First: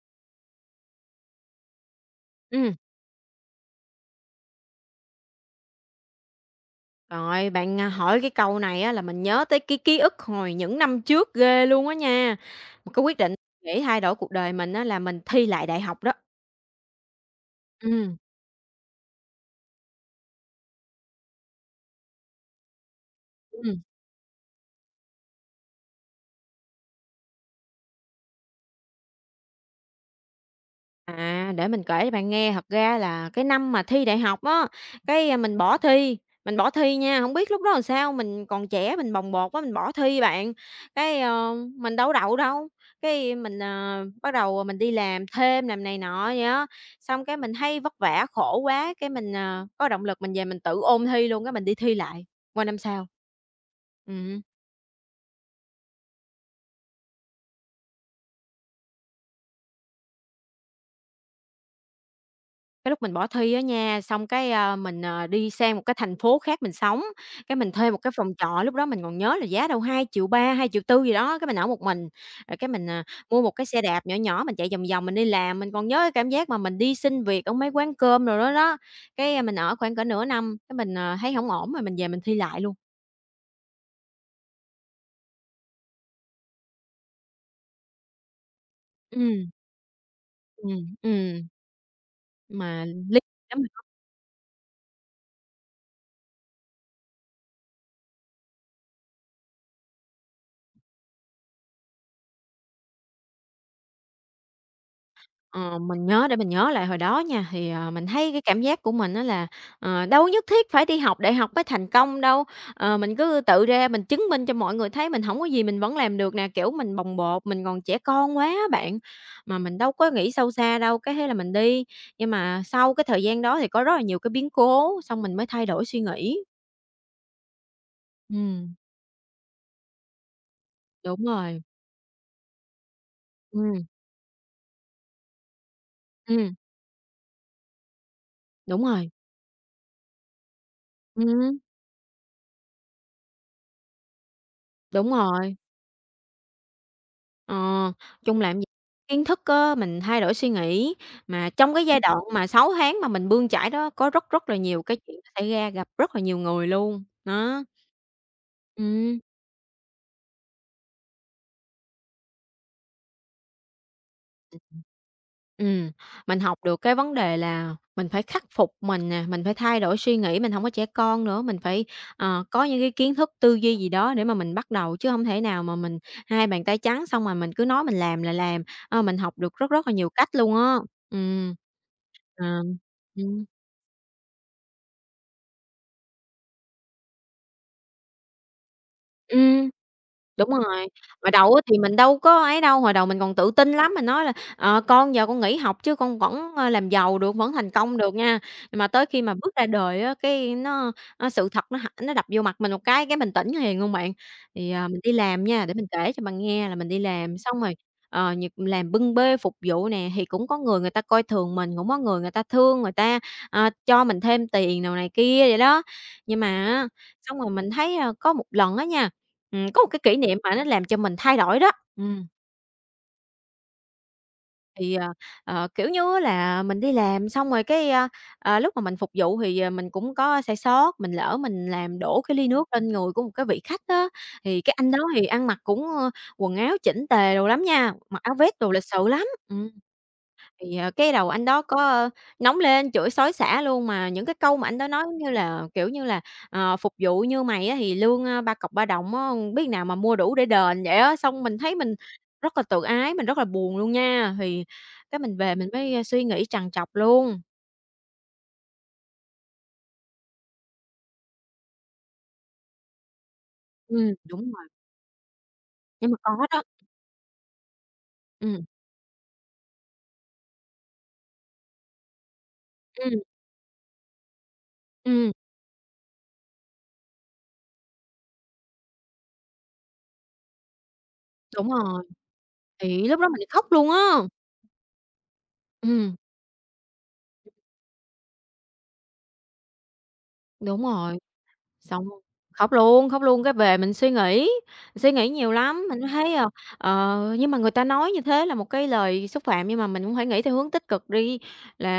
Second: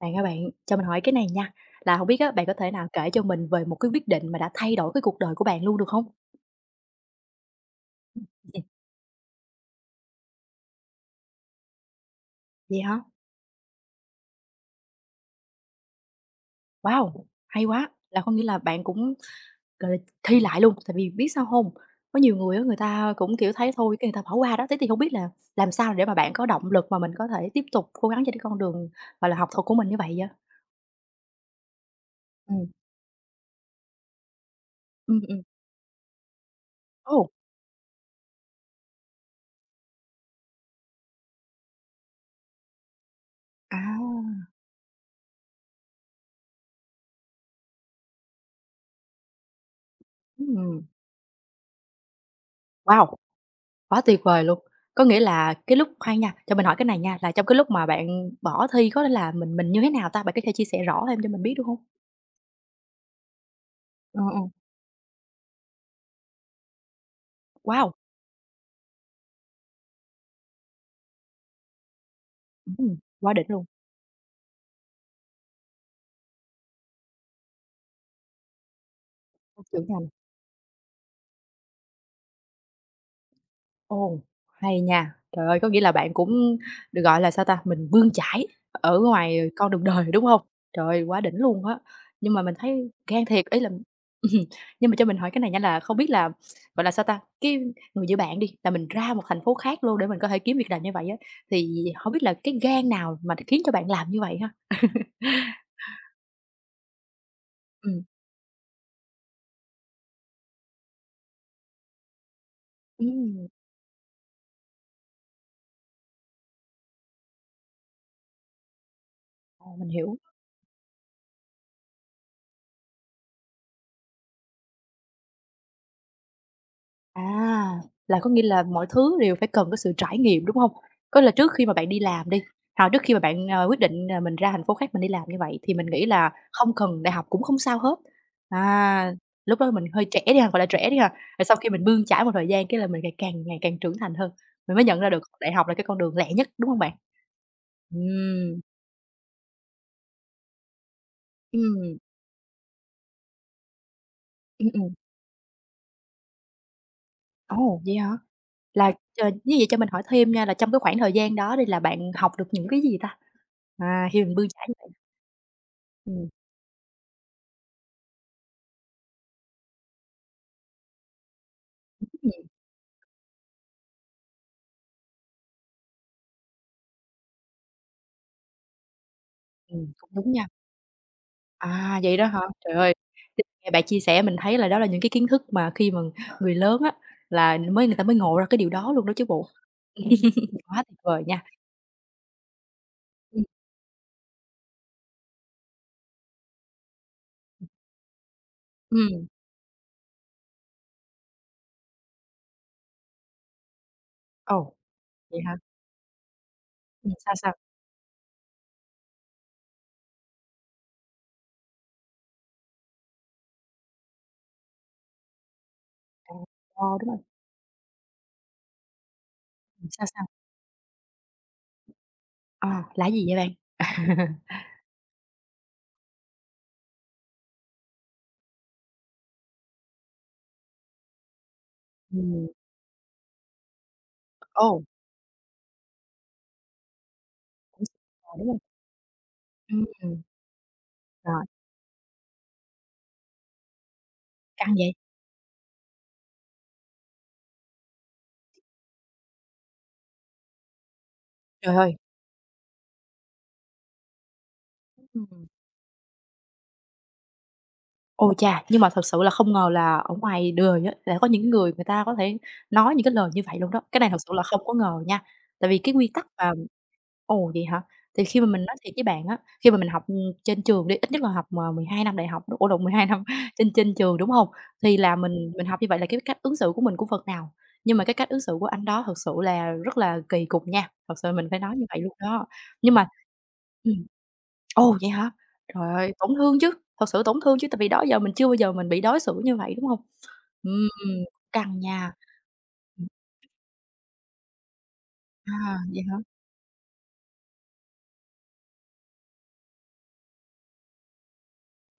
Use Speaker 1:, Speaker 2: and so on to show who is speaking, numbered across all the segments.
Speaker 1: Bạn ơi bạn, cho mình hỏi cái này nha, là không biết á, bạn có thể
Speaker 2: ừ
Speaker 1: nào kể cho mình về một cái quyết định mà đã thay đổi cái cuộc đời của bạn luôn được không?
Speaker 2: Rồi bạn, hỏi cái câu
Speaker 1: Ừm.
Speaker 2: này á là mình nhớ tới cái ký ức hồi những năm trước ghê luôn á nha.
Speaker 1: Vậy
Speaker 2: Một
Speaker 1: hả?
Speaker 2: cái quyết định để thay đổi cuộc đời mình á là mình thi lại đại học đó.
Speaker 1: Wow, hay quá!
Speaker 2: Ừ.
Speaker 1: Là có nghĩa là bạn cũng, gọi là, thi lại luôn, tại vì biết sao không? Có nhiều người á, người ta cũng, kiểu, thấy
Speaker 2: Ừm.
Speaker 1: thôi cái người ta bỏ qua đó, thế thì không biết là làm sao để mà bạn có động lực mà mình có thể tiếp tục cố gắng trên cái con đường, gọi là, học thuật của mình như vậy vậy?
Speaker 2: À, để mình kể cho bạn nghe, thật
Speaker 1: Ừm.
Speaker 2: ra là cái năm mà thi đại học á,
Speaker 1: Ừm,
Speaker 2: cái, a,
Speaker 1: ừm.
Speaker 2: mình bỏ thi, mình bỏ thi nha,
Speaker 1: Ồ!
Speaker 2: không biết lúc đó làm sao, mình còn trẻ, mình bồng bột quá, mình bỏ thi bạn. Mình đâu có đậu đâu, cái mình,
Speaker 1: À,
Speaker 2: ờ, bắt đầu mình đi làm thêm, làm này nọ vậy á, xong cái mình thấy vất vả, khổ quá, cái mình có động lực mình về mình
Speaker 1: ừm,
Speaker 2: tự ôn thi luôn, cái mình đi thi lại qua năm sau.
Speaker 1: wow! Quá tuyệt
Speaker 2: Ừm.
Speaker 1: vời luôn! Có nghĩa là cái lúc khoan nha, cho mình hỏi cái này nha, là trong cái lúc mà bạn bỏ thi có nghĩa là mình như thế nào ta? Bạn có thể chia sẻ rõ thêm cho mình biết được hông?
Speaker 2: Cái lúc mình bỏ thi á nha,
Speaker 1: Ờ,
Speaker 2: xong
Speaker 1: ờ.
Speaker 2: cái, a, mình, ờ, đi sang một cái thành phố khác mình sống, cái mình thuê
Speaker 1: Wow!
Speaker 2: một cái phòng trọ, lúc đó mình còn nhớ là giá đâu 2,3 triệu, 2,4 triệu gì đó, cái mình ở một mình. Rồi cái mình,
Speaker 1: Ừm,
Speaker 2: à,
Speaker 1: quá
Speaker 2: mua
Speaker 1: đỉnh
Speaker 2: một
Speaker 1: luôn!
Speaker 2: cái xe đạp nhỏ nhỏ, mình chạy vòng vòng mình đi làm, mình còn nhớ cái cảm giác mà mình đi xin việc ở mấy quán cơm rồi đó đó. Mình ở
Speaker 1: Trưởng
Speaker 2: khoảng cỡ
Speaker 1: thành.
Speaker 2: nửa năm, cái mình thấy không ổn mà mình về mình thi lại luôn.
Speaker 1: Ồ, hay nha. Trời ơi, có nghĩa là bạn cũng được, gọi là, sao ta, mình bươn chải ở ngoài
Speaker 2: Ừm,
Speaker 1: con đường đời, đúng không? Trời
Speaker 2: ừm,
Speaker 1: ơi, quá đỉnh
Speaker 2: ừm,
Speaker 1: luôn á. Nhưng mà mình
Speaker 2: mà
Speaker 1: thấy
Speaker 2: lý
Speaker 1: gan thiệt, ý
Speaker 2: lắm.
Speaker 1: là nhưng mà cho mình hỏi cái này nha là không biết là, gọi là, sao ta, cái người giữa bạn đi, là mình ra một thành phố khác luôn để mình có thể kiếm việc làm như vậy á, thì không biết là cái gan nào mà khiến cho bạn làm như vậy ha?
Speaker 2: Ờ, mình nhớ để mình nhớ lại hồi đó nha, thì
Speaker 1: Ừm,
Speaker 2: mình thấy cái cảm giác của mình đó là, ờ, đâu nhất thiết phải đi học đại học mới thành công đâu, mình cứ
Speaker 1: ừm,
Speaker 2: tự ra mình chứng minh cho mọi người thấy mình không có gì mình vẫn làm được nè, kiểu, mình bồng bột, mình còn trẻ con quá bạn, mà
Speaker 1: ờ,
Speaker 2: mình
Speaker 1: mình
Speaker 2: đâu có
Speaker 1: hiểu.
Speaker 2: nghĩ sâu xa đâu, cái thế là mình đi. Nhưng mà sau cái thời gian đó thì có rất là nhiều cái biến cố, xong mình mới thay đổi suy nghĩ.
Speaker 1: À, là có nghĩa là
Speaker 2: Ừm,
Speaker 1: mọi thứ đều phải cần có sự trải nghiệm, đúng không?
Speaker 2: đúng
Speaker 1: Có là trước
Speaker 2: rồi,
Speaker 1: khi mà bạn đi làm đi, hoặc trước khi mà bạn, ờ, quyết
Speaker 2: ừm,
Speaker 1: định, ờ, mình ra thành phố khác mình đi làm như vậy thì mình nghĩ là
Speaker 2: ừm,
Speaker 1: không cần đại học cũng không sao hết.
Speaker 2: đúng rồi,
Speaker 1: À, lúc đó mình hơi trẻ đi ha, gọi là trẻ đi ha, rồi sau
Speaker 2: ừm,
Speaker 1: khi mình bươn chải một thời gian cái là mình ngày càng trưởng thành hơn, mình mới nhận ra
Speaker 2: đúng
Speaker 1: được đại
Speaker 2: rồi.
Speaker 1: học là cái con đường lẹ nhất, đúng không bạn?
Speaker 2: Ờ, Chung làm
Speaker 1: Ừm,
Speaker 2: gì kiến thức á, mình thay đổi suy nghĩ, mà trong cái
Speaker 1: ừm,
Speaker 2: giai đoạn mà 6 tháng mà mình bươn chải đó có rất rất là
Speaker 1: ừm,
Speaker 2: nhiều
Speaker 1: ừm.
Speaker 2: cái chuyện nó xảy ra, gặp rất là nhiều người luôn, đó,
Speaker 1: Ồ, vậy hả? Là,
Speaker 2: ừm.
Speaker 1: ờ, như vậy cho mình hỏi thêm nha, là trong cái khoảng thời gian đó đi là bạn học được những cái gì ta? À, khi mình bươn chải như vậy.
Speaker 2: Ừm,
Speaker 1: Ừm,
Speaker 2: mình học được cái vấn đề là mình phải khắc phục mình nè, mình phải thay đổi suy nghĩ, mình hổng có trẻ con nữa, mình phải
Speaker 1: ừm,
Speaker 2: có những cái kiến thức, tư duy gì đó để mà mình bắt đầu, chứ hông thể nào mà mình hai bàn tay trắng xong rồi mình cứ nói mình làm là làm, mình học được rất rất là
Speaker 1: cũng
Speaker 2: nhiều cách
Speaker 1: đúng nha.
Speaker 2: luôn á. Ừm.
Speaker 1: À, vậy đó hả?
Speaker 2: Ờ,
Speaker 1: Trời ơi, thì
Speaker 2: ừm.
Speaker 1: nghe bạn chia sẻ mình thấy là đó là những cái kiến thức mà khi mà người lớn á, là mới người ta mới ngộ ra cái điều đó luôn đó chứ bộ.
Speaker 2: Ừm, đúng
Speaker 1: Quá
Speaker 2: rồi.
Speaker 1: tuyệt vời
Speaker 2: Hồi
Speaker 1: nha.
Speaker 2: đầu á thì mình đâu có ấy đâu, hồi đầu mình còn
Speaker 1: Ừm,
Speaker 2: tự tin lắm, mình nói là "Ờ, con giờ con nghỉ học chứ con vẫn làm giàu được, vẫn thành công được nha." Mà tới khi
Speaker 1: ừm,
Speaker 2: mà bước ra đời á, cái nó sự thật nó đập vô mặt mình một cái mình tỉnh liền luôn bạn. Thì,
Speaker 1: ồ,
Speaker 2: ờ, mình đi
Speaker 1: vậy
Speaker 2: làm
Speaker 1: hả?
Speaker 2: nha, để mình kể cho bạn nghe là mình đi
Speaker 1: Sao,
Speaker 2: làm
Speaker 1: sao?
Speaker 2: xong rồi, việc làm bưng bê phục vụ nè, thì cũng có người người ta coi thường mình, cũng có người người ta thương, người ta cho mình thêm tiền đồ này kia vậy đó.
Speaker 1: À,
Speaker 2: Nhưng mà
Speaker 1: ờ,
Speaker 2: á,
Speaker 1: đúng rồi,
Speaker 2: xong rồi mình thấy, ơ, có một lần á nha. Có một cái
Speaker 1: sao,
Speaker 2: kỷ
Speaker 1: sao?
Speaker 2: niệm mà nó làm cho mình thay đổi đó. Ừm,
Speaker 1: Ờ, là gì vậy bạn?
Speaker 2: thì, ờ, Kiểu như á là, mình đi làm xong rồi cái lúc mà mình phục vụ thì mình cũng có sai sót, mình lỡ mình làm đổ cái
Speaker 1: Ừm,
Speaker 2: ly nước lên người của một cái vị khách á, thì
Speaker 1: ồ,
Speaker 2: cái anh đó thì ăn mặc cũng, ơ, quần áo chỉnh tề đồ lắm
Speaker 1: cũng
Speaker 2: nha, mặc
Speaker 1: ờ,
Speaker 2: áo
Speaker 1: đúng
Speaker 2: vest
Speaker 1: rồi,
Speaker 2: đồ lịch sự lắm. Ừm.
Speaker 1: ừm,
Speaker 2: Thì cái đầu
Speaker 1: rồi,
Speaker 2: anh đó có, ơ, nóng lên, chửi xối xả luôn, mà những cái câu mà
Speaker 1: căng
Speaker 2: anh đó
Speaker 1: vậy.
Speaker 2: nói như là, kiểu như là, ờ, "Phục vụ như mày á thì lương, a, 3 cọc 3 đồng á, biết nào mà mua đủ để đền" vậy á. Xong mình thấy
Speaker 1: Trời ơi!
Speaker 2: mình rất là tự ái, mình rất là buồn luôn nha, thì cái mình
Speaker 1: Ừm.
Speaker 2: về mình mới suy nghĩ trằn trọc luôn.
Speaker 1: Ôi cha! Nhưng mà thật sự là không ngờ là ở ngoài đời á, lại có những người người ta có thể nói những cái lời như vậy luôn đó. Cái này thật sự là
Speaker 2: Đúng
Speaker 1: không
Speaker 2: rồi,
Speaker 1: có ngờ nha. Tại vì cái quy
Speaker 2: nhưng mà
Speaker 1: tắc
Speaker 2: có
Speaker 1: mà
Speaker 2: đó.
Speaker 1: ồ, vậy hả? Thì khi mà mình
Speaker 2: Ừm,
Speaker 1: nói thiệt với bạn á, khi mà mình học, trên trường đi, ít nhất là học mà 12 năm đại học ủa lộn, mười hai
Speaker 2: ừm,
Speaker 1: năm trên trên trường, đúng không? Thì là
Speaker 2: ừm,
Speaker 1: mình học như vậy là cái cách ứng xử của mình cũng phần nào, nhưng mà cái cách ứng xử của anh đó thật sự là rất là kỳ cục nha, thật sự mình phải
Speaker 2: đúng
Speaker 1: nói như vậy
Speaker 2: rồi,
Speaker 1: luôn đó. Nhưng
Speaker 2: thì
Speaker 1: mà
Speaker 2: lúc đó mình khóc luôn
Speaker 1: ừm.
Speaker 2: á.
Speaker 1: Ồ, vậy hả? Trời ơi,
Speaker 2: Ừm,
Speaker 1: tổn thương chứ, thật sự tổn thương chứ, tại vì đó giờ mình chưa bao giờ mình bị đối xử như vậy, đúng hông?
Speaker 2: đúng
Speaker 1: Ừm,
Speaker 2: rồi.
Speaker 1: căng
Speaker 2: Xong
Speaker 1: nha. Ừm,
Speaker 2: khóc luôn cái về mình suy nghĩ nhiều
Speaker 1: à,
Speaker 2: lắm, mình
Speaker 1: vậy hả?
Speaker 2: thấy, ờ, ờ, nhưng mà người ta nói như thế là một cái lời xúc phạm, nhưng mà mình cũng phải nghĩ theo hướng tích cực đi,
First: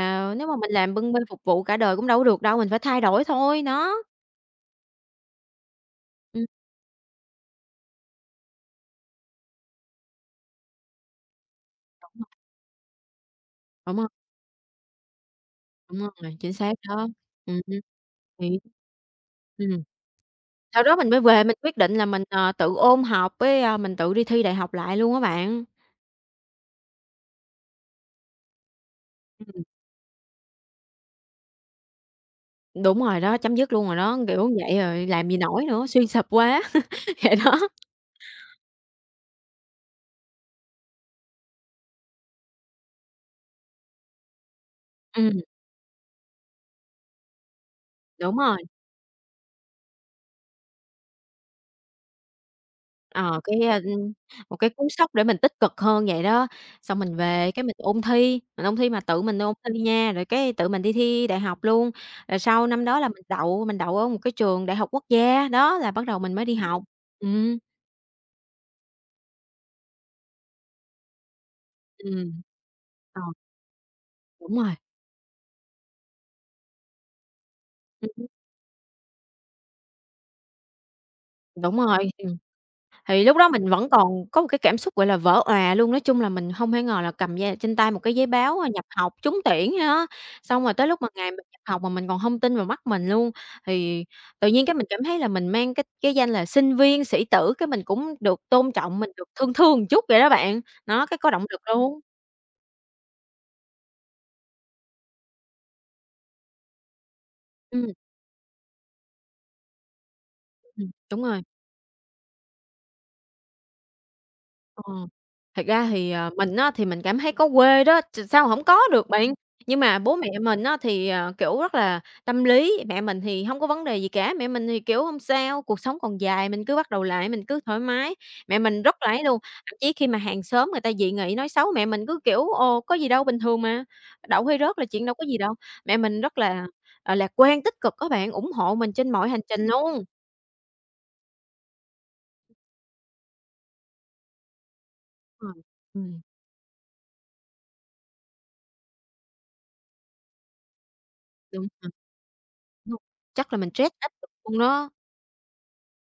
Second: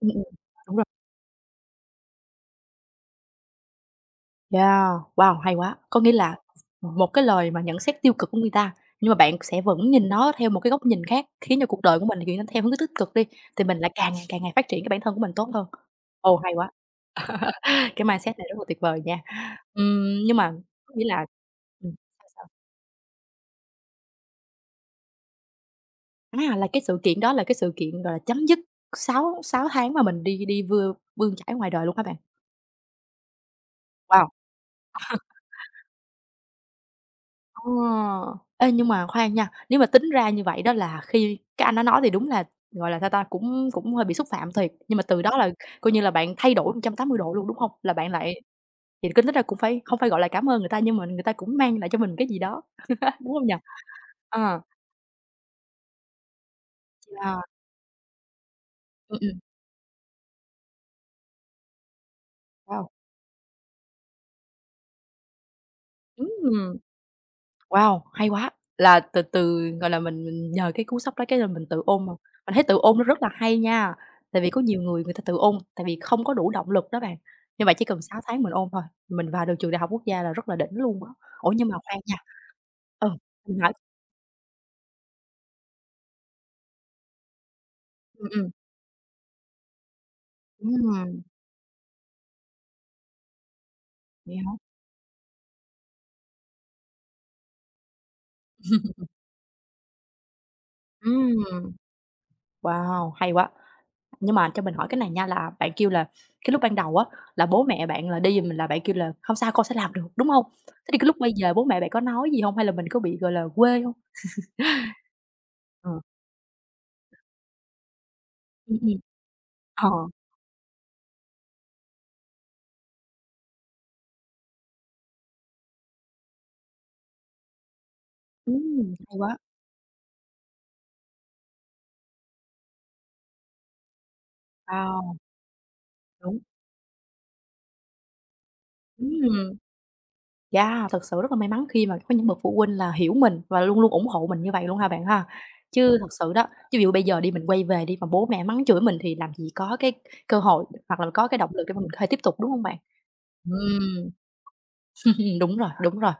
Speaker 1: Ừm, ừm,
Speaker 2: nếu mà mình
Speaker 1: đúng rồi.
Speaker 2: làm bưng bê phục vụ cả đời cũng đâu có được đâu, mình phải thay đổi thôi, nó.
Speaker 1: Yeah, wow, hay quá! Có nghĩa là
Speaker 2: Ừm,
Speaker 1: một cái lời mà nhận xét tiêu cực của người ta, nhưng mà bạn sẽ vẫn nhìn nó theo một cái góc nhìn khác, khiến cho cuộc đời của mình thì chuyển theo hướng tích cực đi, thì mình lại
Speaker 2: đúng rồi,
Speaker 1: càng ngày phát triển cái bản thân của mình tốt hơn.
Speaker 2: đúng
Speaker 1: Ồ,
Speaker 2: rồi,
Speaker 1: hay
Speaker 2: chính
Speaker 1: quá!
Speaker 2: xác đó. Hứm.
Speaker 1: Cái mindset này rất
Speaker 2: Thì
Speaker 1: là tuyệt vời nha.
Speaker 2: ừm,
Speaker 1: Nhưng mà
Speaker 2: Sau
Speaker 1: có
Speaker 2: đó
Speaker 1: nghĩa
Speaker 2: mình mới
Speaker 1: là
Speaker 2: về mình quyết
Speaker 1: ừm,
Speaker 2: định là mình,
Speaker 1: sao, sao?
Speaker 2: ờ, tự ôn học với, mình tự đi thi đại học lại luôn á bạn.
Speaker 1: À, là cái sự kiện đó là cái sự kiện, gọi là, chấm dứt sáu sáu tháng mà mình đi đi bươn chải ngoài đời luôn hả bạn?
Speaker 2: Đúng rồi đó, chấm dứt luôn rồi đó,
Speaker 1: Wow!
Speaker 2: kiểu vậy rồi làm gì nổi nữa, suy sụp quá, vậy đó.
Speaker 1: Ờ, ê, nhưng mà khoan nha, nếu mà tính ra như vậy đó là khi cái anh đó nói thì đúng là, gọi là, sao ta, cũng cũng hơi bị xúc phạm thiệt, nhưng mà từ đó
Speaker 2: Ừm.
Speaker 1: là coi như là bạn thay đổi 180 độ luôn, đúng không? Là bạn lại
Speaker 2: Đúng rồi,
Speaker 1: vậy tính ra cũng phải không phải gọi là cảm ơn người ta nhưng mà người ta cũng mang lại cho mình cái gì đó, đúng
Speaker 2: ờ,
Speaker 1: không nhỉ?
Speaker 2: cái, a, ưm, một
Speaker 1: Ờ,
Speaker 2: cái cú sốc để mình tích cực hơn vậy đó. Xong mình
Speaker 1: là
Speaker 2: về cái mình ôn thi mà
Speaker 1: ừm,
Speaker 2: tự
Speaker 1: ừm,
Speaker 2: mình ôn thi nha, rồi cái tự mình đi thi đại học luôn. Rồi sau năm
Speaker 1: wow,
Speaker 2: đó là mình đậu ở một cái trường đại học quốc gia, đó là bắt đầu mình mới đi
Speaker 1: ừm.
Speaker 2: học. Ừm,
Speaker 1: Wow, hay quá! Là từ từ, gọi là, mình nhờ cái cú sách đó cái là mình tự ôn mà.
Speaker 2: ừm.
Speaker 1: Mình thấy tự ôn nó rất
Speaker 2: Ờ,
Speaker 1: là hay nha, tại vì
Speaker 2: đúng
Speaker 1: có
Speaker 2: rồi,
Speaker 1: nhiều người người ta tự ôn, tại vì không có đủ động lực đó bạn, nhưng mà chỉ cần 6
Speaker 2: ừm,
Speaker 1: tháng mình ôn thôi, mình vào được trường đại học quốc gia là rất là đỉnh luôn á. Ủa, nhưng mà
Speaker 2: đúng rồi,
Speaker 1: khoan nha
Speaker 2: ừm.
Speaker 1: ừ,
Speaker 2: Thì lúc đó
Speaker 1: mình
Speaker 2: mình
Speaker 1: hỏi
Speaker 2: vẫn còn có một cái cảm xúc, gọi là, vỡ òa luôn. Nói chung là mình không thể ngờ là cầm da trên tay một cái giấy
Speaker 1: ừ,
Speaker 2: báo, nhập học trúng tuyển á, xong rồi tới lúc mà
Speaker 1: ừm,
Speaker 2: ngày mình nhập học mà mình còn không tin vào mắt mình luôn. Thì
Speaker 1: vậy
Speaker 2: tự
Speaker 1: hả?
Speaker 2: nhiên cái mình cảm thấy là mình mang cái danh là sinh viên, sĩ tử, cái mình cũng được tôn trọng, mình được thương thương một chút vậy đó bạn. Nó, cái có động lực
Speaker 1: Ừm,
Speaker 2: luôn.
Speaker 1: wow, hay quá! Nhưng mà cho mình hỏi cái này nha, là bạn kêu là cái lúc ban đầu á, là bố mẹ
Speaker 2: Ừm,
Speaker 1: bạn là đi mình là bạn kêu là không sao, con sẽ làm được", đúng không? Thế thì cái lúc
Speaker 2: đúng
Speaker 1: quay
Speaker 2: rồi.
Speaker 1: về bố mẹ bạn có nói gì không? Hay là mình có bị, gọi là, quê không?
Speaker 2: Ờ, thật ra
Speaker 1: Ờ.
Speaker 2: thì, ờ, mình á, thì mình cảm thấy có quê đó, ch sao không có
Speaker 1: Ừm.
Speaker 2: được bạn. Nhưng
Speaker 1: Ờ.
Speaker 2: mà bố mẹ mình á, thì, ờ, kiểu, rất là tâm lý, mẹ mình thì không có vấn đề gì cả, mẹ mình thì, kiểu, không sao, cuộc sống còn dài, mình cứ bắt đầu lại, mình cứ thoải mái." Mẹ mình rất là
Speaker 1: Hay
Speaker 2: ấy
Speaker 1: quá.
Speaker 2: luôn, thậm chí khi mà hàng xóm người ta dị nghị nói xấu mẹ mình cứ kiểu: "Ồ, có gì đâu, bình thường mà, đậu hay rớt là chuyện đâu
Speaker 1: Wow,
Speaker 2: có gì đâu." Mẹ mình
Speaker 1: đúng.
Speaker 2: rất là, ờ, lạc quan, tích cực các bạn, ủng hộ mình trên mọi hành
Speaker 1: Ừm.
Speaker 2: trình luôn.
Speaker 1: Yeah, thực sự rất là may mắn khi mà có những bậc phụ huynh là hiểu mình và luôn luôn ủng hộ mình như vậy luôn ha bạn ha.
Speaker 2: Ờ,
Speaker 1: Chứ thật
Speaker 2: ừm,
Speaker 1: sự đó, chứ ví dụ bây giờ đi mình quay về đi mà bố mẹ mắng chửi mình thì làm gì có cái cơ hội hoặc là có cái động lực
Speaker 2: đúng
Speaker 1: để mà mình
Speaker 2: rồi,
Speaker 1: có thể tiếp tục, đúng không bạn?
Speaker 2: đúng rồi. Chắc là mình stress
Speaker 1: Ừm.
Speaker 2: áp lực luôn đó.
Speaker 1: Đúng rồi, đúng rồi.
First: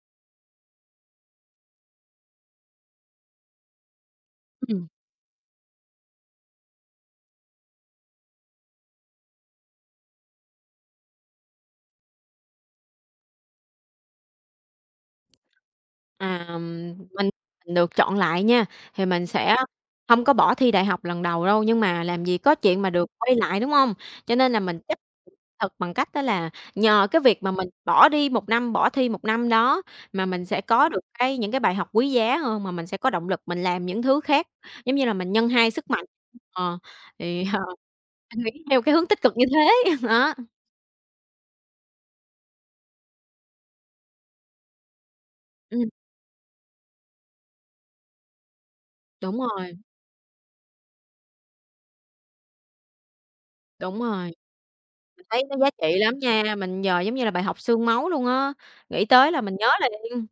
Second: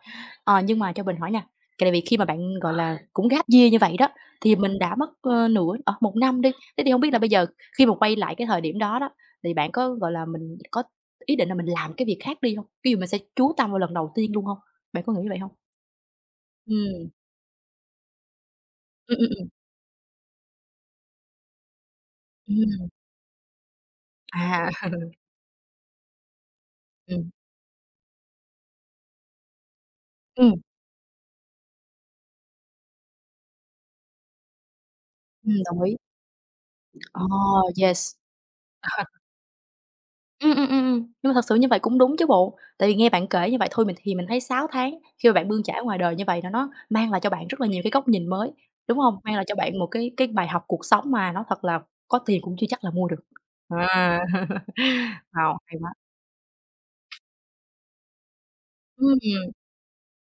Speaker 1: Ờ, nhưng mà cho mình hỏi nè, tại vì khi mà bạn, gọi là, cũng gap year như vậy đó, thì mình
Speaker 2: Ừm.
Speaker 1: đã mất, ơ, nửa ờ, 1 năm đi, thế thì không biết là bây giờ khi mà quay lại cái thời điểm đó đó, thì bạn có, gọi là, mình có ý định là mình làm cái việc khác đi không? Ví dụ mình sẽ chú tâm vào lần đầu tiên luôn không? Bạn có nghĩ vậy không?
Speaker 2: À, mình
Speaker 1: Ừm,
Speaker 2: mình được chọn lại nha, thì
Speaker 1: ừm, ừm,
Speaker 2: mình
Speaker 1: ừm,
Speaker 2: sẽ không có bỏ thi đại học lần đầu đâu, nhưng mà làm gì có chuyện
Speaker 1: ừm,
Speaker 2: mà được quay lại, đúng không? Cho nên là
Speaker 1: à,
Speaker 2: mình chấp nhận thật bằng cách đó là nhờ cái
Speaker 1: ừm,
Speaker 2: việc mà mình bỏ đi một năm, bỏ thi một năm đó mà mình
Speaker 1: ừm,
Speaker 2: sẽ có được cái những cái bài học quý giá hơn, mà mình sẽ có động lực mình làm những thứ khác, giống như là mình nhân hai
Speaker 1: đồng
Speaker 2: sức
Speaker 1: ý.
Speaker 2: mạnh. Ờ, thì, ờ,
Speaker 1: Oh yes.
Speaker 2: mình nghĩ theo cái hướng tích cực như thế, đó,
Speaker 1: Ừm, ừm, ừm, ừm, nhưng mà thật sự như vậy cũng đúng chứ bộ. Tại vì nghe bạn kể như vậy thôi mình thì mình thấy 6 tháng khi mà bạn bươn chải
Speaker 2: ừm,
Speaker 1: ngoài đời như vậy là nó mang lại cho bạn rất là nhiều cái góc nhìn mới, đúng hông? Mang
Speaker 2: đúng
Speaker 1: lại cho
Speaker 2: rồi,
Speaker 1: bạn một cái bài học cuộc sống mà nói thật là có tiền cũng chưa chắc là mua được.
Speaker 2: đúng
Speaker 1: À,
Speaker 2: rồi. Mình thấy
Speaker 1: wow,
Speaker 2: nó giá
Speaker 1: hay quá!
Speaker 2: trị lắm nha, mình giờ giống như là bài học xương máu luôn á, nghĩ tới là
Speaker 1: Ừm,
Speaker 2: mình nhớ liền.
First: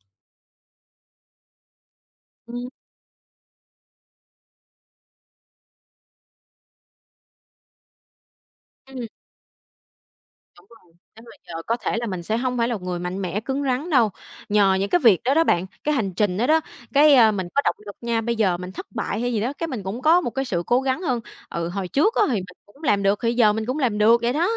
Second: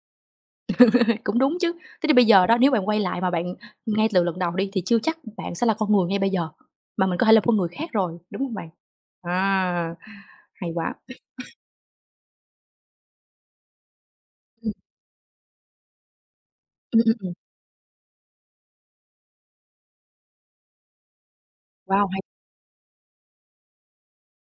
Speaker 1: cũng đúng chứ. Thế thì bây giờ đó,
Speaker 2: Ừm,
Speaker 1: nếu bạn quay lại mà bạn ngay từ lần đầu đi thì chưa chắc bạn sẽ là con người ngay bây giờ, mà mình có thể là con người khác rồi, đúng hông bạn?
Speaker 2: ừm,
Speaker 1: À,
Speaker 2: đúng
Speaker 1: hay
Speaker 2: rồi,
Speaker 1: quá!
Speaker 2: nếu mà giờ có thể là mình sẽ hông phải là người mạnh mẽ, cứng rắn đâu,
Speaker 1: Ừm,
Speaker 2: nhờ những cái việc đó đó bạn, cái hành trình đó đó,
Speaker 1: ừm, ừm, ừm,
Speaker 2: mình có động lực nha, bây giờ mình thất bại hay gì đó, cái mình cũng có một cái sự cố gắng hơn. Ừ, hồi
Speaker 1: wow,
Speaker 2: trước
Speaker 1: hay
Speaker 2: á thì mình cũng làm được thì giờ mình cũng làm được vậy đó.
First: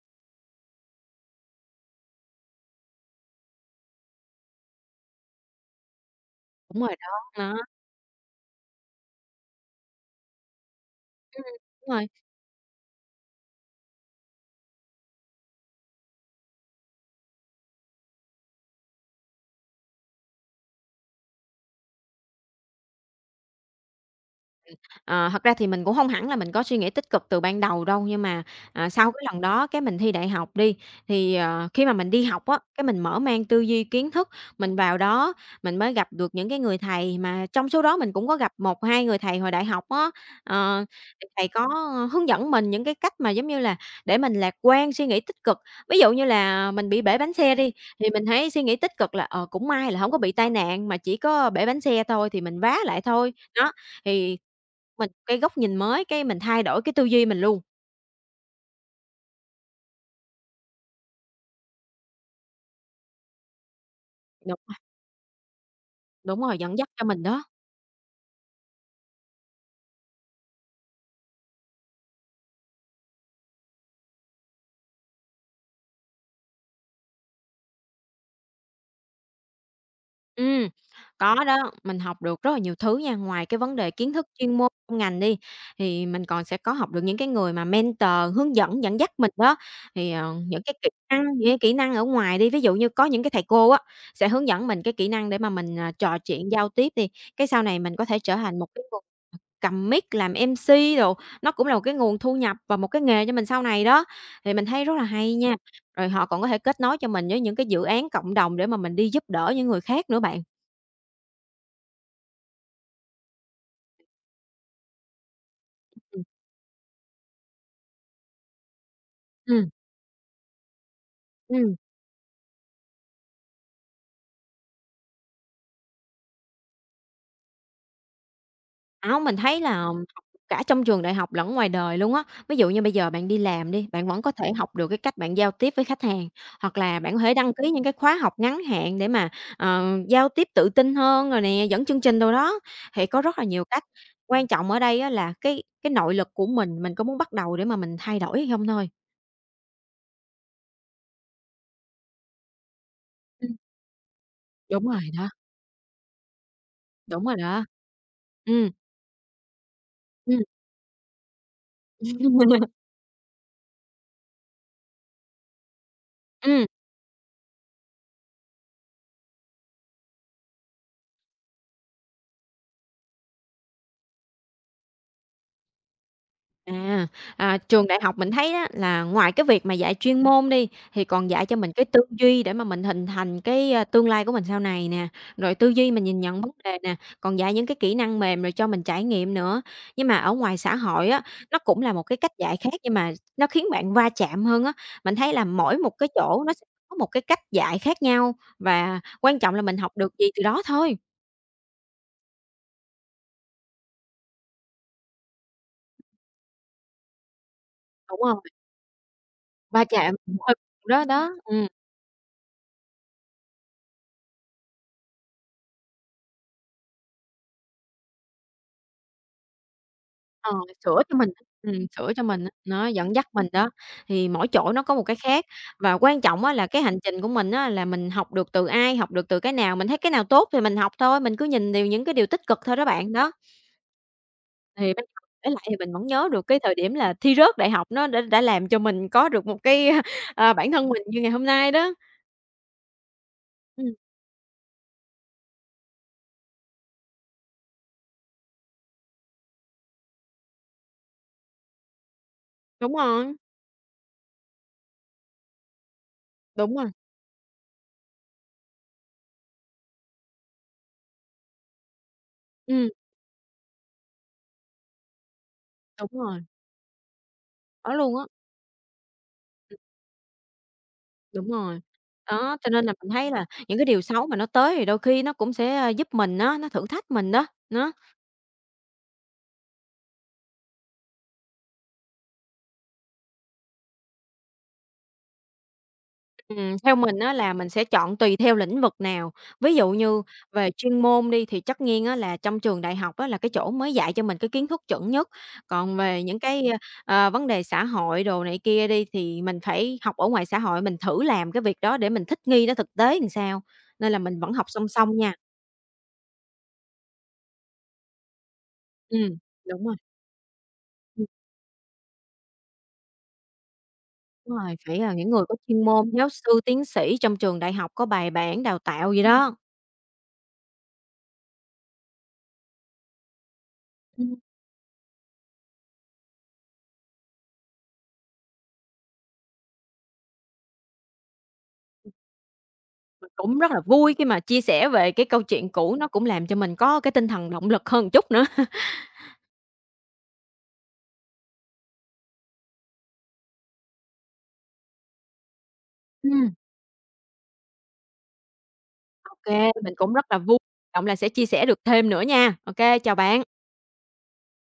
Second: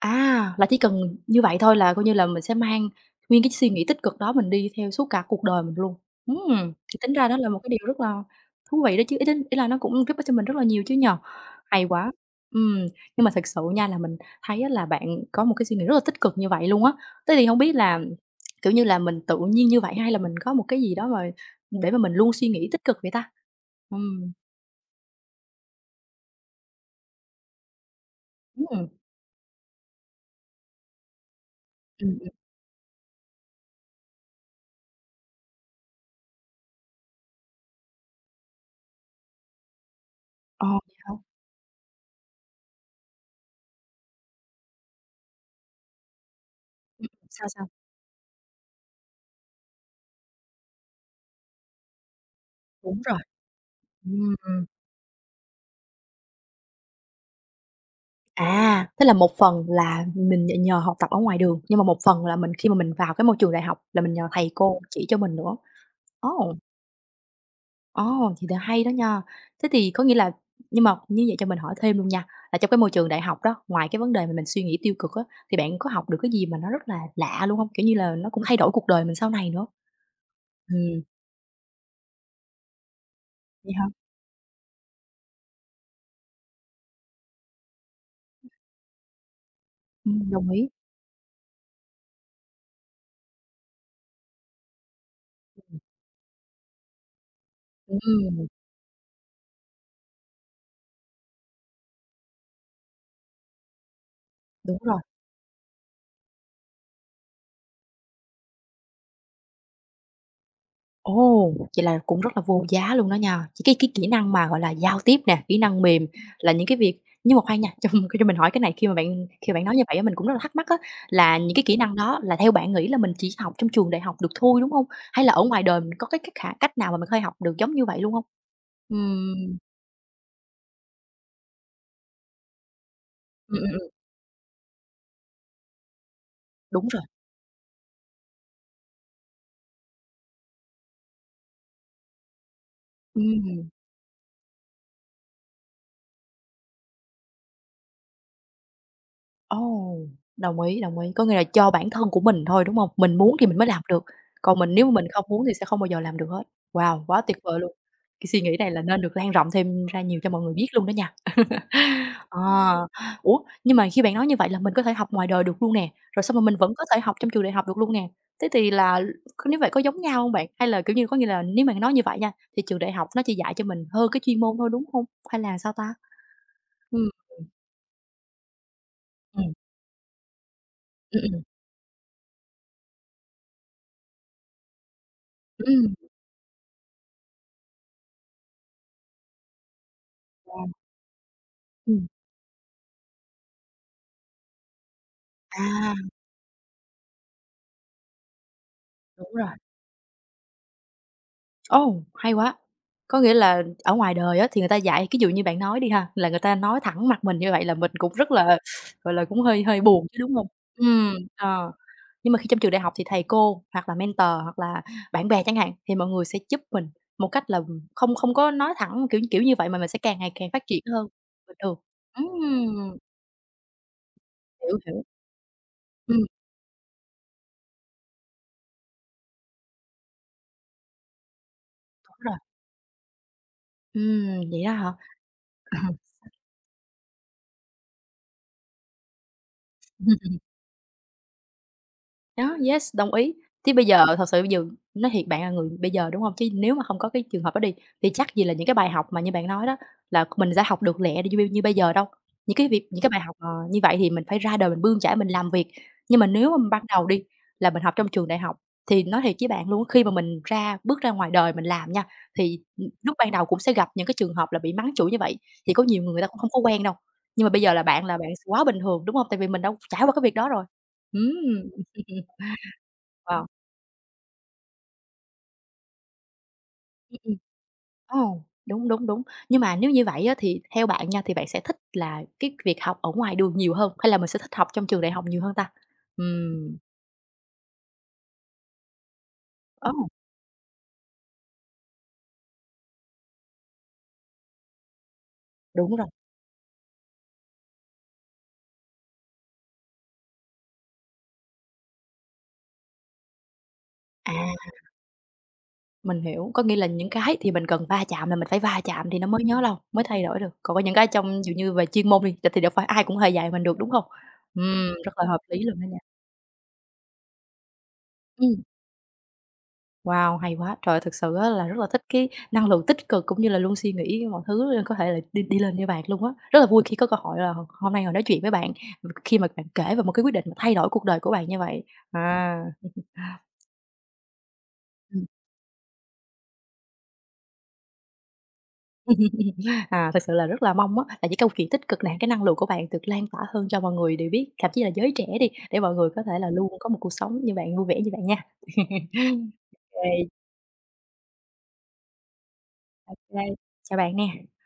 Speaker 1: À, là chỉ cần như vậy thôi là coi như là mình sẽ mang nguyên cái suy nghĩ tích cực đó mình đi theo suốt cả cuộc đời mình luôn.
Speaker 2: Đúng rồi
Speaker 1: Thì
Speaker 2: đó,
Speaker 1: tính ra đó là
Speaker 2: đó,
Speaker 1: một cái điều rất là thú vị đó chứ, ý đến ý là nó cũng giúp ích cho mình rất là nhiều chứ nhờ hay
Speaker 2: đúng rồi.
Speaker 1: quá! Ừm, nhưng mà thật sự nha là mình thấy á là bạn có một cái suy nghĩ rất là tích cực như vậy luôn á. Thế thì không biết là, kiểu như là, mình tự nhiên như vậy hay là mình có một cái gì đó mà để mà mình luôn suy nghĩ tích cực vậy ta? Ừm,
Speaker 2: Ờ, Thật ra thì mình cũng không hẳn là mình có suy nghĩ tích cực từ ban đầu đâu, nhưng mà,
Speaker 1: ừm, ừm,
Speaker 2: sau cái lần đó cái mình thi đại học đi, thì, khi mà mình
Speaker 1: ừm.
Speaker 2: đi học á, cái mình mở mang tư duy kiến thức, mình vào đó mình mới gặp được những cái người thầy mà trong số đó mình cũng có gặp một hai người thầy hồi đại học á.
Speaker 1: Ờ,
Speaker 2: Ờ,
Speaker 1: vậy hả?
Speaker 2: thì thầy có hướng dẫn mình những cái cách mà, giống như là, để mình lạc quan, suy nghĩ tích cực. Ví dụ như là mình bị bể bánh
Speaker 1: Sao,
Speaker 2: xe
Speaker 1: sao?
Speaker 2: đi, thì mình hãy suy nghĩ tích cực là, cũng may là không có bị tai nạn mà chỉ có bể bánh xe thôi thì mình vá
Speaker 1: Đúng
Speaker 2: lại
Speaker 1: rồi.
Speaker 2: thôi, đó. Thì
Speaker 1: Ừm.
Speaker 2: mình cái góc nhìn mới, cái mình thay đổi cái tư duy mình luôn.
Speaker 1: À, thế là một phần là mình nhờ học tập ở ngoài đường, nhưng mà một phần là mình khi mà mình vào cái môi trường đại học là mình nhờ thầy
Speaker 2: Đúng rồi.
Speaker 1: cô chỉ cho mình nữa.
Speaker 2: Đúng
Speaker 1: Ồ,
Speaker 2: rồi, dẫn dắt cho mình đó.
Speaker 1: ồ, thì là hay đó nha. Thế thì có nghĩa là Nhưng mà như vậy cho mình hỏi thêm luôn nha, là trong cái môi trường đại học đó, ngoài cái vấn đề mà mình suy nghĩ tiêu cực á, thì bạn có học được cái gì mà nó rất là lạ luôn không? Kiểu như là, nó cũng thay đổi cuộc đời mình sau này nữa.
Speaker 2: Ừm,
Speaker 1: Ừm,
Speaker 2: có đó, mình học được rất là nhiều thứ nha, ngoài cái
Speaker 1: vậy
Speaker 2: vấn
Speaker 1: hả?
Speaker 2: đề kiến thức chuyên môn trong ngành đi, thì mình còn sẽ có học được những cái người mà mentor hướng dẫn, dẫn dắt mình đó. Thì,
Speaker 1: Đồng
Speaker 2: những
Speaker 1: ý.
Speaker 2: cái kỹ năng những cái kỹ năng ở ngoài đi, ví dụ như có những cái thầy cô á, sẽ hướng dẫn mình cái kỹ năng để mà mình, trò chuyện, giao tiếp đi, cái sau này mình có thể trở
Speaker 1: Ừm,
Speaker 2: thành một cái cầm mic làm MC đồ, nó cũng là một cái nguồn thu nhập và một cái nghề cho mình sau này đó, thì mình
Speaker 1: đúng
Speaker 2: thấy rất
Speaker 1: rồi.
Speaker 2: là hay nha. Rồi họ còn có thể kết nối cho mình với những cái dự án cộng đồng để mà mình đi giúp đỡ những người khác nữa bạn.
Speaker 1: Ồ! Vậy là cũng rất là vô giá luôn đó nha. Chỉ cái kỹ năng mà, gọi là, giao tiếp nè, kỹ năng mềm là những cái việc nhưng mà khoan nha, cho cho mình hỏi cái này khi bạn
Speaker 2: Ừm,
Speaker 1: nói như vậy á, mình cũng rất là thắc mắc á, là những cái
Speaker 2: ừm,
Speaker 1: kỹ năng đó là theo bạn nghĩ là mình chỉ học trong trường đại học được thôi, đúng hông? Hay là ở ngoài đời mình có cái cách nào mà mình có thể học được giống như vậy luôn hông?
Speaker 2: đó,
Speaker 1: Ừm,
Speaker 2: mình thấy là cả trong trường đại học lẫn ngoài đời luôn á. Ví dụ như bây giờ bạn đi
Speaker 1: ừm, ừm,
Speaker 2: làm
Speaker 1: ừm,
Speaker 2: đi, bạn vẫn có thể học được cái cách bạn giao tiếp với khách hàng, hoặc
Speaker 1: đúng
Speaker 2: là
Speaker 1: rồi.
Speaker 2: bạn có thể đăng ký những cái khóa học ngắn hạn để mà, giao tiếp tự tin hơn rồi nè, dẫn chương trình đâu đó, thì có rất là nhiều
Speaker 1: Ừm.
Speaker 2: cách. Quan trọng ở đây á là cái nội lực của mình có muốn bắt đầu để mà mình thay đổi hay không thôi.
Speaker 1: Ồ, đồng ý, đồng ý. Có nghĩa là cho bản thân của mình thôi, đúng hông? Mình muốn thì
Speaker 2: Ừm.
Speaker 1: mình mới làm được, còn mình
Speaker 2: Đúng
Speaker 1: nếu mà
Speaker 2: rồi
Speaker 1: mình không
Speaker 2: đó,
Speaker 1: muốn thì sẽ không bao giờ làm được hết. Wow, quá
Speaker 2: đúng rồi
Speaker 1: tuyệt vời
Speaker 2: đó.
Speaker 1: luôn! Cái suy nghĩ
Speaker 2: Ừ.
Speaker 1: này là nên được lan rộng thêm ra nhiều cho mọi
Speaker 2: Ừm.
Speaker 1: người biết luôn đó nha. Ờ, ủa, nhưng mà khi bạn nói như vậy là mình có thể học ngoài đời được luôn nè, rồi xong rồi mình
Speaker 2: Ừm.
Speaker 1: vẫn có thể học trong trường đại học được luôn nè. Thế thì là Nếu vậy có giống nhau hông bạn? Hay là, kiểu như, có nghĩa là nếu mà nói như vậy nha, thì trường đại học nó chỉ dạy cho mình hơn cái chuyên môn thôi, đúng hông? Hay là sao ta?
Speaker 2: À,
Speaker 1: Ừm,
Speaker 2: Trường đại học mình thấy á là ngoài cái
Speaker 1: ừm,
Speaker 2: việc mà dạy chuyên môn đi, thì
Speaker 1: ừm,
Speaker 2: còn
Speaker 1: ừm,
Speaker 2: dạy cho mình cái tư duy để mà mình hình thành cái, tương lai của mình sau này nè, rồi tư duy
Speaker 1: ừm,
Speaker 2: mình nhìn nhận vấn đề nè, còn dạy những cái kỹ năng mềm rồi cho mình trải nghiệm nữa. Nhưng mà ở ngoài xã hội á, nó cũng là một
Speaker 1: ừm.
Speaker 2: cái cách dạy khác nhưng mà nó khiến bạn va chạm hơn á. Mình thấy là mỗi
Speaker 1: À,
Speaker 2: một cái chỗ nó sẽ có một cái cách dạy khác nhau và
Speaker 1: đúng
Speaker 2: quan
Speaker 1: rồi.
Speaker 2: trọng là mình học được gì từ đó thôi.
Speaker 1: Ồ, hay quá! Có nghĩa là ở ngoài đời á thì người ta dạy, cái dụ như bạn nói đi ha, là người ta nói thẳng mặt mình như vậy là mình cũng
Speaker 2: Đúng
Speaker 1: rất
Speaker 2: không
Speaker 1: là, gọi là, cũng hơi hơi
Speaker 2: va
Speaker 1: buồn
Speaker 2: chạm
Speaker 1: chứ, đúng không?
Speaker 2: hơi đó, đó. Ừ.
Speaker 1: Ờ, nhưng mà khi trong trường đại học thì thầy cô hoặc là mentor hoặc là bạn bè chẳng hạn, thì mọi người sẽ giúp mình một cách là không không có nói thẳng, kiểu kiểu như vậy, mà mình sẽ càng ngày càng
Speaker 2: Ờ,
Speaker 1: phát triển
Speaker 2: sửa
Speaker 1: hơn
Speaker 2: cho mình á,
Speaker 1: bình thường.
Speaker 2: sửa cho mình á, nó
Speaker 1: Ừm,
Speaker 2: dẫn dắt mình đó, thì mỗi chỗ
Speaker 1: hiểu,
Speaker 2: nó có
Speaker 1: hiểu,
Speaker 2: một cái khác. Và quan
Speaker 1: ừm,
Speaker 2: trọng á là cái hành trình của mình á là mình học được từ ai, học được từ cái nào, mình thấy cái nào tốt thì mình học thôi, mình cứ nhìn đều những cái
Speaker 1: đúng
Speaker 2: điều
Speaker 1: rồi,
Speaker 2: tích cực thôi đó bạn, đó.
Speaker 1: vậy đó hả?
Speaker 2: Thì bây giờ kể lại thì mình vẫn nhớ được cái thời điểm là thi rớt đại học nó đã làm cho mình có được một cái, bản thân mình như ngày hôm nay đó.
Speaker 1: Đó, yes, đồng ý. Chứ bây
Speaker 2: Ừm,
Speaker 1: giờ thật sự bây giờ Nói thiệt bạn là người bây giờ, đúng hông? Chứ nếu mà không có cái trường hợp đó đi, thì chắc gì là những cái bài học mà như bạn nói đó là mình sẽ học được lẹ như bây giờ đâu.
Speaker 2: đúng
Speaker 1: Những cái bài
Speaker 2: rồi,
Speaker 1: học, như vậy thì mình phải ra đời mình bươn chải, mình làm việc. Nhưng mà nếu mà
Speaker 2: đúng
Speaker 1: ban
Speaker 2: rồi,
Speaker 1: đầu đi, là mình học trong trường đại học, thì nói thiệt với bạn luôn á, khi mà mình bước ra ngoài đời mình làm nha, thì,
Speaker 2: ừm,
Speaker 1: lúc ban đầu cũng sẽ gặp những cái trường hợp là bị mắng chửi như vậy, thì có nhiều
Speaker 2: đúng
Speaker 1: người người ta cũng
Speaker 2: rồi,
Speaker 1: không có quen đâu. Nhưng mà bây giờ
Speaker 2: có luôn
Speaker 1: là
Speaker 2: á.
Speaker 1: bạn s quá bình thường, đúng hông? Tại vì mình đã trải qua cái việc đó rồi. Ừm.
Speaker 2: Đúng rồi. Đó, cho nên là mình thấy là
Speaker 1: Wow.
Speaker 2: những cái điều xấu mà nó tới thì đôi khi nó cũng sẽ, giúp mình á, nó thử thách
Speaker 1: Ừm,
Speaker 2: mình
Speaker 1: ừm.
Speaker 2: đó, nó.
Speaker 1: Ồ, đúng, đúng, đúng. Nhưng mà nếu như vậy á thì theo bạn nha, thì bạn sẽ thích là cái việc học ở ngoài đường nhiều hơn, hay là mình sẽ thích học trong trường đại học nhiều hơn ta? Ừm,
Speaker 2: Theo mình á là mình sẽ chọn tùy theo lĩnh vực nào. Ví dụ
Speaker 1: Ồ.
Speaker 2: như về chuyên môn đi thì chắc nhiên á là trong trường đại học á là cái chỗ mới dạy cho mình cái kiến thức chuẩn nhất,
Speaker 1: đúng
Speaker 2: còn
Speaker 1: rồi.
Speaker 2: về những cái, vấn đề xã hội đồ này kia đi thì mình phải học ở ngoài xã hội, mình thử làm cái việc đó để mình thích nghi nó thực tế làm sao, nên là
Speaker 1: À,
Speaker 2: mình vẫn học song song nha.
Speaker 1: mình hiểu, có nghĩa là những cái thì mình cần va chạm là mình phải va chạm thì nó
Speaker 2: Ừm,
Speaker 1: mới nhớ lâu,
Speaker 2: đúng rồi.
Speaker 1: mới thay đổi được, còn có những cái trong ví dụ như về chuyên môn đi, thì đâu phải ai cũng có thể dạy mình được, đúng không?
Speaker 2: Đúng rồi, phải
Speaker 1: Rất
Speaker 2: là
Speaker 1: là
Speaker 2: những
Speaker 1: hợp
Speaker 2: người có
Speaker 1: lý luôn
Speaker 2: chuyên
Speaker 1: đó nha.
Speaker 2: môn, giáo sư, tiến sĩ trong trường đại học có bài
Speaker 1: Ừm.
Speaker 2: bản đào tạo gì. Đó.
Speaker 1: Wow, hay quá! Trời ơi, thực sự á là rất là thích cái năng lượng tích cực cũng như là luôn suy nghĩ
Speaker 2: Ừm.
Speaker 1: mọi thứ có thể là đi đi lên như bạn luôn á. Rất là vui khi có cơ hội là hôm nay ngồi nói chuyện với bạn, khi mà bạn kể về một cái quyết định mà thay đổi cuộc đời của bạn như vậy. À,
Speaker 2: Mình cũng rất là vui khi mà chia sẻ về
Speaker 1: ừm,
Speaker 2: cái câu chuyện cũ, nó cũng làm cho mình có cái tinh thần động lực hơn chút nữa.
Speaker 1: à, thực sự là rất là mong á là những câu chuyện tích cực này cái năng lượng của bạn được lan tỏa hơn cho mọi người đều biết, thậm chí là giới trẻ đi, để mọi người có thể là
Speaker 2: Ừm.
Speaker 1: luôn có một cuộc sống như bạn, vui vẻ như bạn nha.
Speaker 2: Ô kê, mình
Speaker 1: Ô
Speaker 2: cũng
Speaker 1: kê,
Speaker 2: rất là vui, hy vọng là sẽ chia sẻ được thêm nữa nha. Ô kê, chào bạn.
Speaker 1: chào bạn nè.